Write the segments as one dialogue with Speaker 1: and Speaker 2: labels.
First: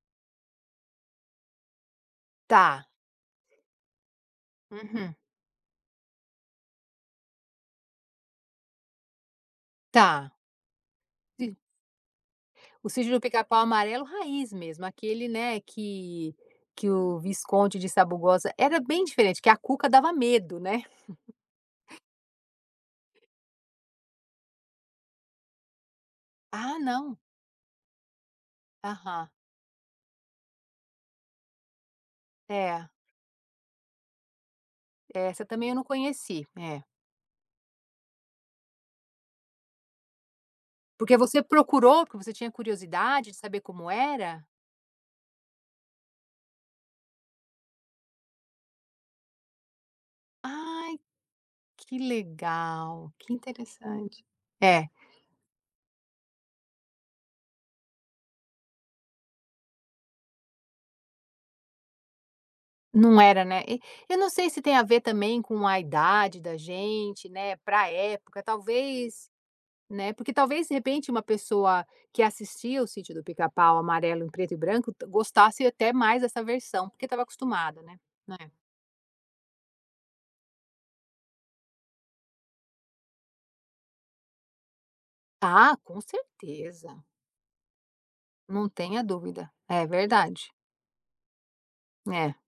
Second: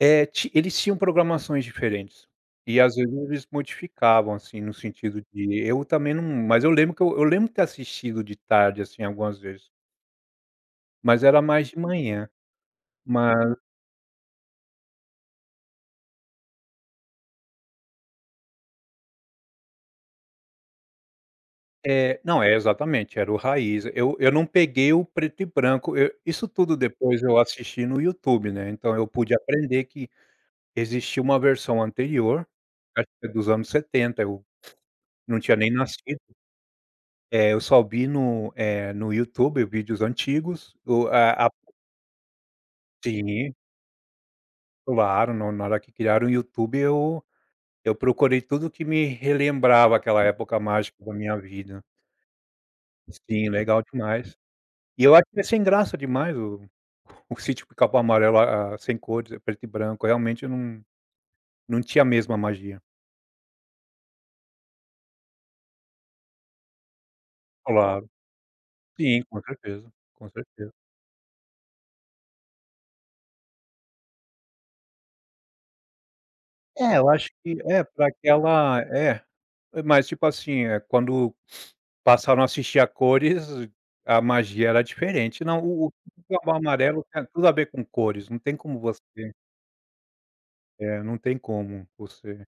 Speaker 1: É, ti eles tinham programações diferentes. E,
Speaker 2: Tá.
Speaker 1: às vezes, eles modificavam, assim, no
Speaker 2: Uhum.
Speaker 1: sentido de eu também não mas eu lembro que eu eu lembro ter assistido de tarde, assim, algumas vezes.
Speaker 2: Tá.
Speaker 1: Mas era
Speaker 2: [unintelligible]
Speaker 1: mais de manhã.
Speaker 2: O Sítio do
Speaker 1: Mas
Speaker 2: Picapau Amarelo raiz, mesmo. Aquele, né, que que o Visconde de Sabugosa era bem diferente, que a Cuca dava medo, né.
Speaker 1: É. Não, é exatamente, era o raiz. Eu eu não peguei o preto e branco, eu isso
Speaker 2: Ah,
Speaker 1: tudo,
Speaker 2: não.
Speaker 1: depois eu assisti no YouTube, né. Então eu
Speaker 2: Aham.
Speaker 1: pude aprender que existia uma versão anterior,
Speaker 2: É.
Speaker 1: acho que dos anos 70, eu não
Speaker 2: Essa
Speaker 1: tinha
Speaker 2: também
Speaker 1: nem
Speaker 2: eu não
Speaker 1: nascido.
Speaker 2: conheci. É.
Speaker 1: É, eu só vi no eh, no YouTube, vídeos antigos. O
Speaker 2: Porque você
Speaker 1: a a
Speaker 2: procurou, porque você tinha curiosidade de
Speaker 1: Sim.
Speaker 2: saber como era?
Speaker 1: Claro. No na hora que criaram o YouTube, eu eu procurei tudo o que me relembrava aquela época
Speaker 2: Ai,
Speaker 1: mágica da minha vida.
Speaker 2: que legal! Que
Speaker 1: Sim, legal
Speaker 2: interessante!
Speaker 1: demais.
Speaker 2: É.
Speaker 1: E eu acho que é sem graça demais o o Sítio do Picapau Amarelo a a sem cores, preto e branco. Realmente, eu não não tinha a mesma magia.
Speaker 2: Não era, né. E eu não sei se tem a ver, também, com a idade da gente, né, pra
Speaker 1: Claro.
Speaker 2: época
Speaker 1: Sim,
Speaker 2: talvez
Speaker 1: com certeza.
Speaker 2: né.
Speaker 1: Com
Speaker 2: Porque talvez,
Speaker 1: certeza.
Speaker 2: de repente, uma pessoa que assistia o Sítio do Picapau Amarelo em preto e branco gostasse até mais dessa versão,
Speaker 1: É,
Speaker 2: porque
Speaker 1: eu
Speaker 2: estava
Speaker 1: acho que
Speaker 2: acostumada,
Speaker 1: é,
Speaker 2: né.
Speaker 1: para
Speaker 2: É.
Speaker 1: aquela é. Mas, tipo assim, eh, quando passaram a assistir a cores, a magia era diferente. Não,
Speaker 2: Ah,
Speaker 1: o o
Speaker 2: com
Speaker 1: Sítio do Picapau
Speaker 2: certeza.
Speaker 1: Amarelo tem tudo a ver com cores. Não tem
Speaker 2: Não
Speaker 1: como
Speaker 2: tenha
Speaker 1: você
Speaker 2: dúvida. É verdade.
Speaker 1: É, não tem como
Speaker 2: É.
Speaker 1: você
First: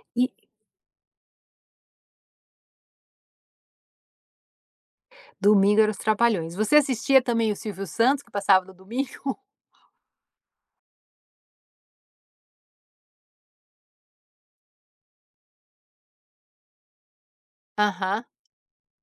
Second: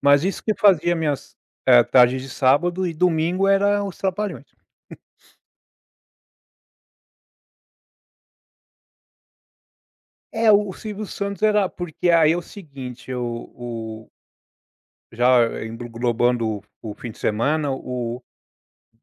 Speaker 1: mas
Speaker 2: E
Speaker 1: isso que fazia minhas, eh, tardes de sábado e domingo eram Os Trapalhões. [unintelligible]
Speaker 2: Domingo era Os Trapalhões. Você assistia também, o Silvio Santos, que passava no domingo?
Speaker 1: É, o o Silvio Santos era porque aí é o seguinte, eu o Já englobando o fim de semana, o
Speaker 2: Aham.